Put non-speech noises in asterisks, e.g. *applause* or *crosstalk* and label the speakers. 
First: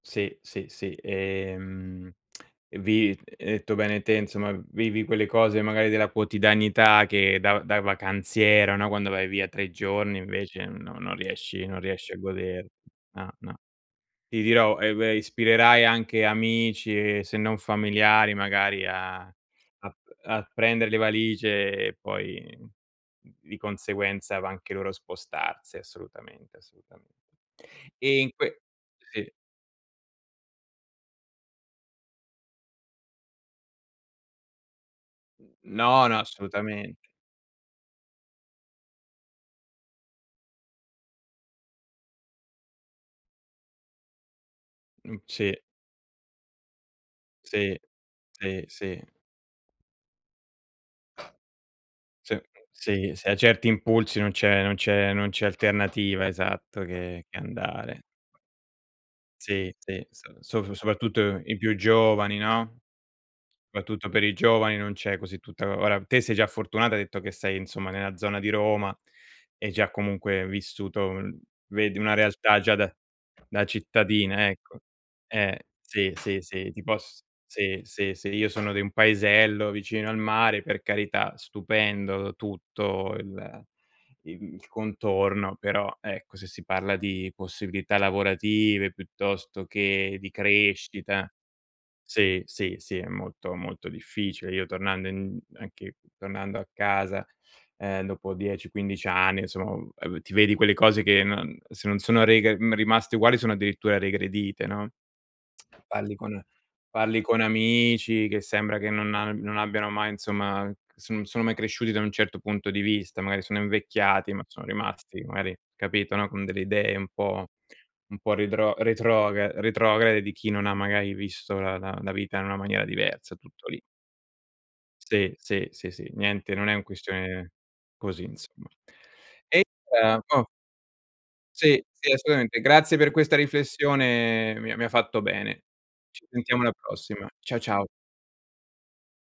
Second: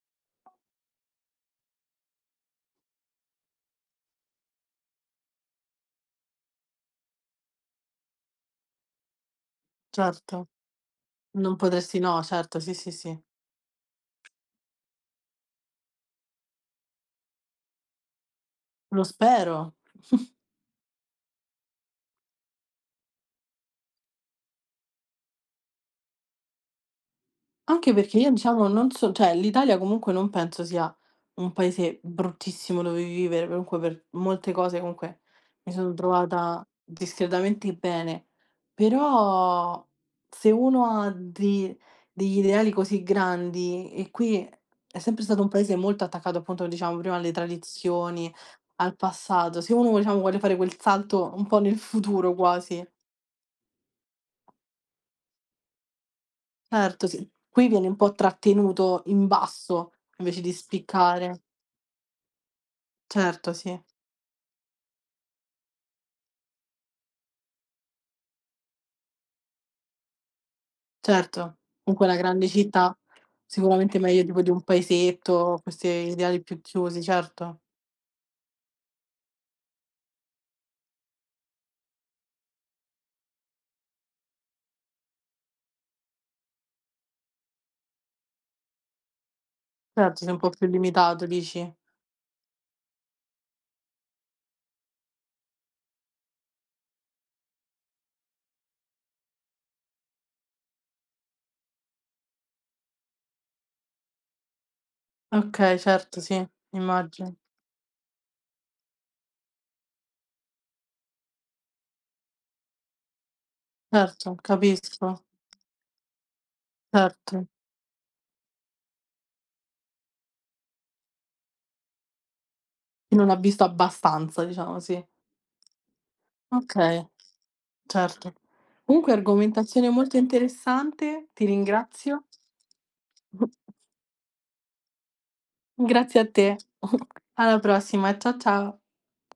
Speaker 1: Sì, sì, sì. E mhmm, *smacks lips* e vi hai detto bene te, insomma, vivi quelle cose magari della quotidianità, che da da vacanziera, no, quando vai via 3 giorni
Speaker 2: Certo,
Speaker 1: invece no, non
Speaker 2: non
Speaker 1: riesci non
Speaker 2: potresti
Speaker 1: riesci a
Speaker 2: no, certo,
Speaker 1: goder
Speaker 2: sì, sì, sì.
Speaker 1: ah, nah. Ti dirò, eh beh, ispirerai anche amici, se non familiari magari
Speaker 2: Lo
Speaker 1: a
Speaker 2: spero.
Speaker 1: a p
Speaker 2: *chuckles*
Speaker 1: a prendere le valigie, e poi di conseguenza va anche loro spostarsi, assolutamente assolutame
Speaker 2: Anche perché
Speaker 1: e in
Speaker 2: io,
Speaker 1: que
Speaker 2: diciamo, non so
Speaker 1: sì.
Speaker 2: cioè, l'Italia comunque, non penso sia un paese bruttissimo dove vivere, comunque per molte cose, comunque, mi sono
Speaker 1: No, no
Speaker 2: trovata
Speaker 1: assolutamen
Speaker 2: discretamente bene, però, se uno ha de degli ideali così grandi, e qui è
Speaker 1: Mh,
Speaker 2: sempre stato un
Speaker 1: sì.
Speaker 2: paese molto attaccato, appunto, diciamo prima alle
Speaker 1: Sì,
Speaker 2: tradizioni,
Speaker 1: sì,
Speaker 2: al
Speaker 1: sì.
Speaker 2: passato, se uno, diciamo, vuole fare quel salto un po' nel futuro
Speaker 1: Sì,
Speaker 2: quasi.
Speaker 1: sì, s a certi impulsi, non c'è non c'è non c'è alternativa, esatto,
Speaker 2: Certo, s
Speaker 1: che che
Speaker 2: qui vieni un
Speaker 1: andare.
Speaker 2: po' trattenuto in
Speaker 1: Sì,
Speaker 2: basso
Speaker 1: sì, so
Speaker 2: invece di
Speaker 1: sop
Speaker 2: spiccare.
Speaker 1: soprattutto i più giovani, no,
Speaker 2: Certo, sì.
Speaker 1: soprattutto per i giovani non c'è così tutta ora, te sei già fortunata, hai detto che sei, insomma, nella zona di Roma, e hai già comunque vissuto uhm,
Speaker 2: Certo,
Speaker 1: vedi
Speaker 2: comunque è
Speaker 1: una
Speaker 2: una grande
Speaker 1: realtà già da
Speaker 2: città,
Speaker 1: da
Speaker 2: sicuramente meglio tipo
Speaker 1: cittadina,
Speaker 2: di un
Speaker 1: ecco. Eh,
Speaker 2: paesetto, queste
Speaker 1: sì, sì,
Speaker 2: ideali più
Speaker 1: sì ti
Speaker 2: chiusi,
Speaker 1: poss
Speaker 2: certo.
Speaker 1: sì, sì, sì, io sono di un paesello vicino al mare, per carità, stupendo tutto il il il contorno, però ecco, se si parla di possibilità lavorative, piuttosto che
Speaker 2: Certo,
Speaker 1: di
Speaker 2: sei un po' più limitato,
Speaker 1: crescita
Speaker 2: dici?
Speaker 1: sì, sì, sì, è molto, molto difficile. Io tornando in anche tornando a casa ehm, dopo 10, 15 anni, insomma, uhm, ehm, ti vedi quelle cose che non se non sono rega mhmm, rimaste uguali, sono addirittura regredite, no,
Speaker 2: Okay,
Speaker 1: *smacks lips* parli
Speaker 2: certo,
Speaker 1: con
Speaker 2: sì,
Speaker 1: parli
Speaker 2: immagino.
Speaker 1: con amici, che sembra che non a non abbiano mai insomma, son sono mai cresciuti, da un certo punto di vista, magari sono invecchiati,
Speaker 2: Certo,
Speaker 1: ma sono rimasti
Speaker 2: capisco.
Speaker 1: magari, capito, no, con delle idee un
Speaker 2: Certo.
Speaker 1: po' un po' redro retrogra retrograde, di chi non ha, magari, visto la la la vita in una maniera
Speaker 2: Non ha
Speaker 1: diversa,
Speaker 2: visto
Speaker 1: tutto lì.
Speaker 2: abbastanza diciamo, sì.
Speaker 1: Sì, sì, sì, sì, niente, non è un
Speaker 2: Okay,
Speaker 1: questione così
Speaker 2: certo.
Speaker 1: insomma.
Speaker 2: Comunque
Speaker 1: E
Speaker 2: argomentazione molto
Speaker 1: *unintelligible* oh.
Speaker 2: interessante. Ti
Speaker 1: Sì, sì,
Speaker 2: ringrazio.
Speaker 1: assolutamente. Grazie per questa riflessione, mi ha mi ha fatto bene.
Speaker 2: Grazie
Speaker 1: Ci
Speaker 2: a te.
Speaker 1: sentiamo alla
Speaker 2: *giggles*
Speaker 1: prossima.
Speaker 2: Alla
Speaker 1: Ciao, ciao.
Speaker 2: prossima. Ciao, ciao.